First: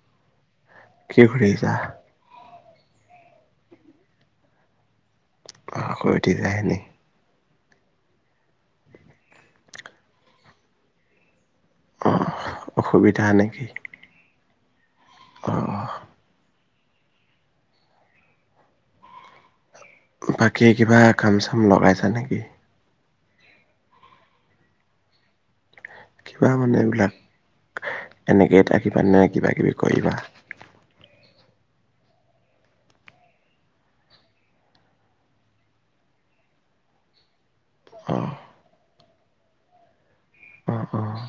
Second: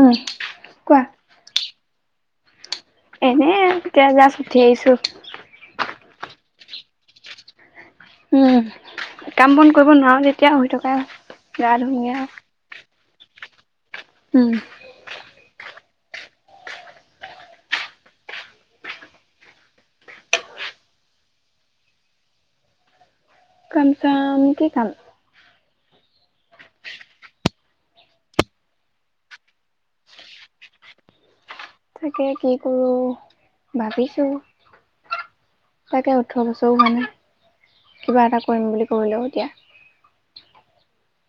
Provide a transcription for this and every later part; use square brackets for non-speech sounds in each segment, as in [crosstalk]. হু কি কৰি আছা? এনে, এতিয়া জাছ উঠি আহিছোঁ। আকৌ উঠি যায়নি? উম, কাম বন কৰিব নোৱাৰো যেতিয়া শুই থকা গা অ ধুনীয়া অসুবিধা নেকি? উম। অ'। বাকী কিবা কাম চাম লগাইছা নেকি? কাম চাম, কি কাম? কিবা মানে এইবিলাক এনেকেয়ে থাকিবা নে কিবা কিবি কৰিবা? তাকে কি কৰোঁ, ভাবিছোঁ। তাকে ওঠৰ বছৰো হোৱা নাই, মানে অ কিবা এটা কৰিম বুলি কলেও এতিয়া অ', অ'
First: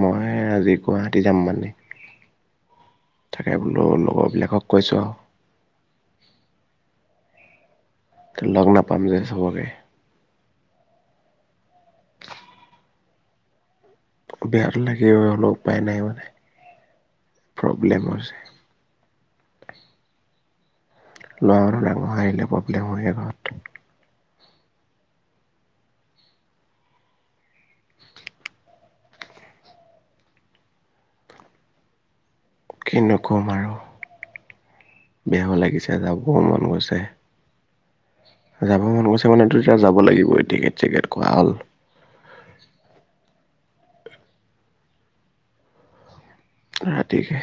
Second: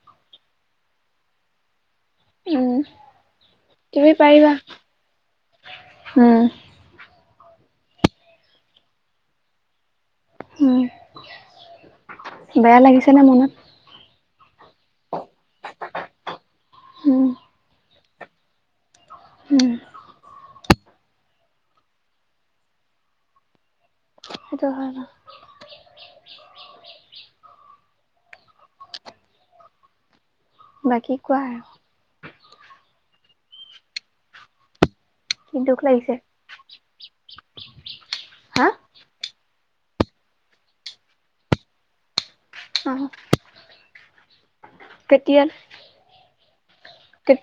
মই আজি গুৱাহাটী যাম মানে। উম তাকে বোলো তুমি পাৰিবা লগৰবিলাকক কৈছোঁ আৰু। উম। লগ নাপাম যে চবকে। উম, বেয়া লাগিছে নে মনত? বেয়াতো লাগিব হ'লেও উপায় নাই, মানে উম প্ৰব্লেম হৈছে। উম। ল'ৰা মানুহ ডাঙৰ হৈ আহিলে প্ৰব্লেম হয়ে ঘৰত। সেইটো হয় বাৰু। বাকী কোৱা? কিনো ক'ম আৰু, কি বেয়াও দুখ লাগিছে, যাবও মন গৈছে। হা যাব মন গৈছে মানেতো এতিয়া যাব লাগিবই টিকেট চিকেট কৰা হ'ল। অ'। কেতিয়ালে? ৰাতিকে,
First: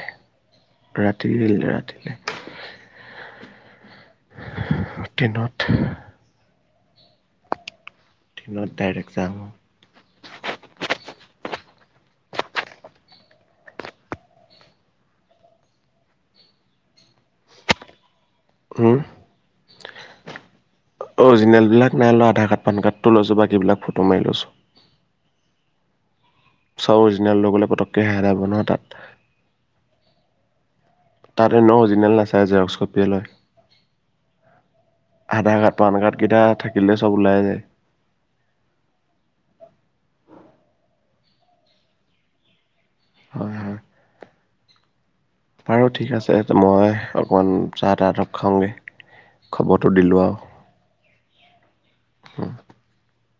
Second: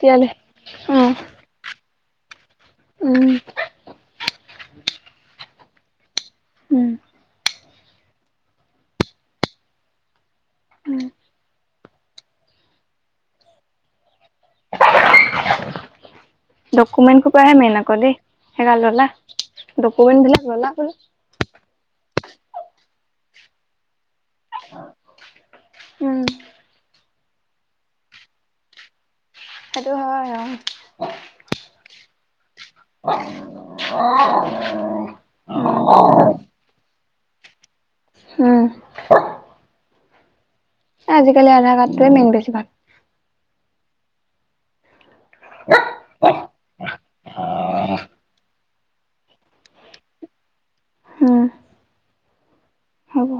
অ ৰাতি দিল ৰাতিলে। উম। ট্ৰেইনত। উম। দিনত ডাইৰেক্ট যাম। উম ডকুমেণ্ট সোপাহে মেইন আকৌ দেই, সেইকাৰ উম ল'লা ডকুমেন্টবিলাক ল'লা বোলো? অৰিজিনেল বিলাক নাই লোৱা, আধাৰ কাৰ্ড, পান কাৰ্ডটো লৈছোঁ, বাকিবিলাক ফটো মাৰি লৈছোঁ। উম। চব অৰিজিনেল লৈ গ'লে পতকে হেৰাব নহ তাত। সেইটো হয়, অ'। তাত এনেও অৰিজিনেল নাচায়, জেৰক্স কপিয়ে লয়। অ'। আধাৰ কাৰ্ড, পান কাৰ্ড কেইটা থাকিলে চব ওলাই যায়। উম। এ আজিকালি আধাৰ কাৰ্ডটোৱে মেইন বেছি ভাগ। হয়, হয়। বাৰু ঠিক আছে, মই অকমান চাহ তাহ [unintelligible] খাওঁগৈ, খবৰটো দিলোঁ আৰু। উম। উম। হ'ব।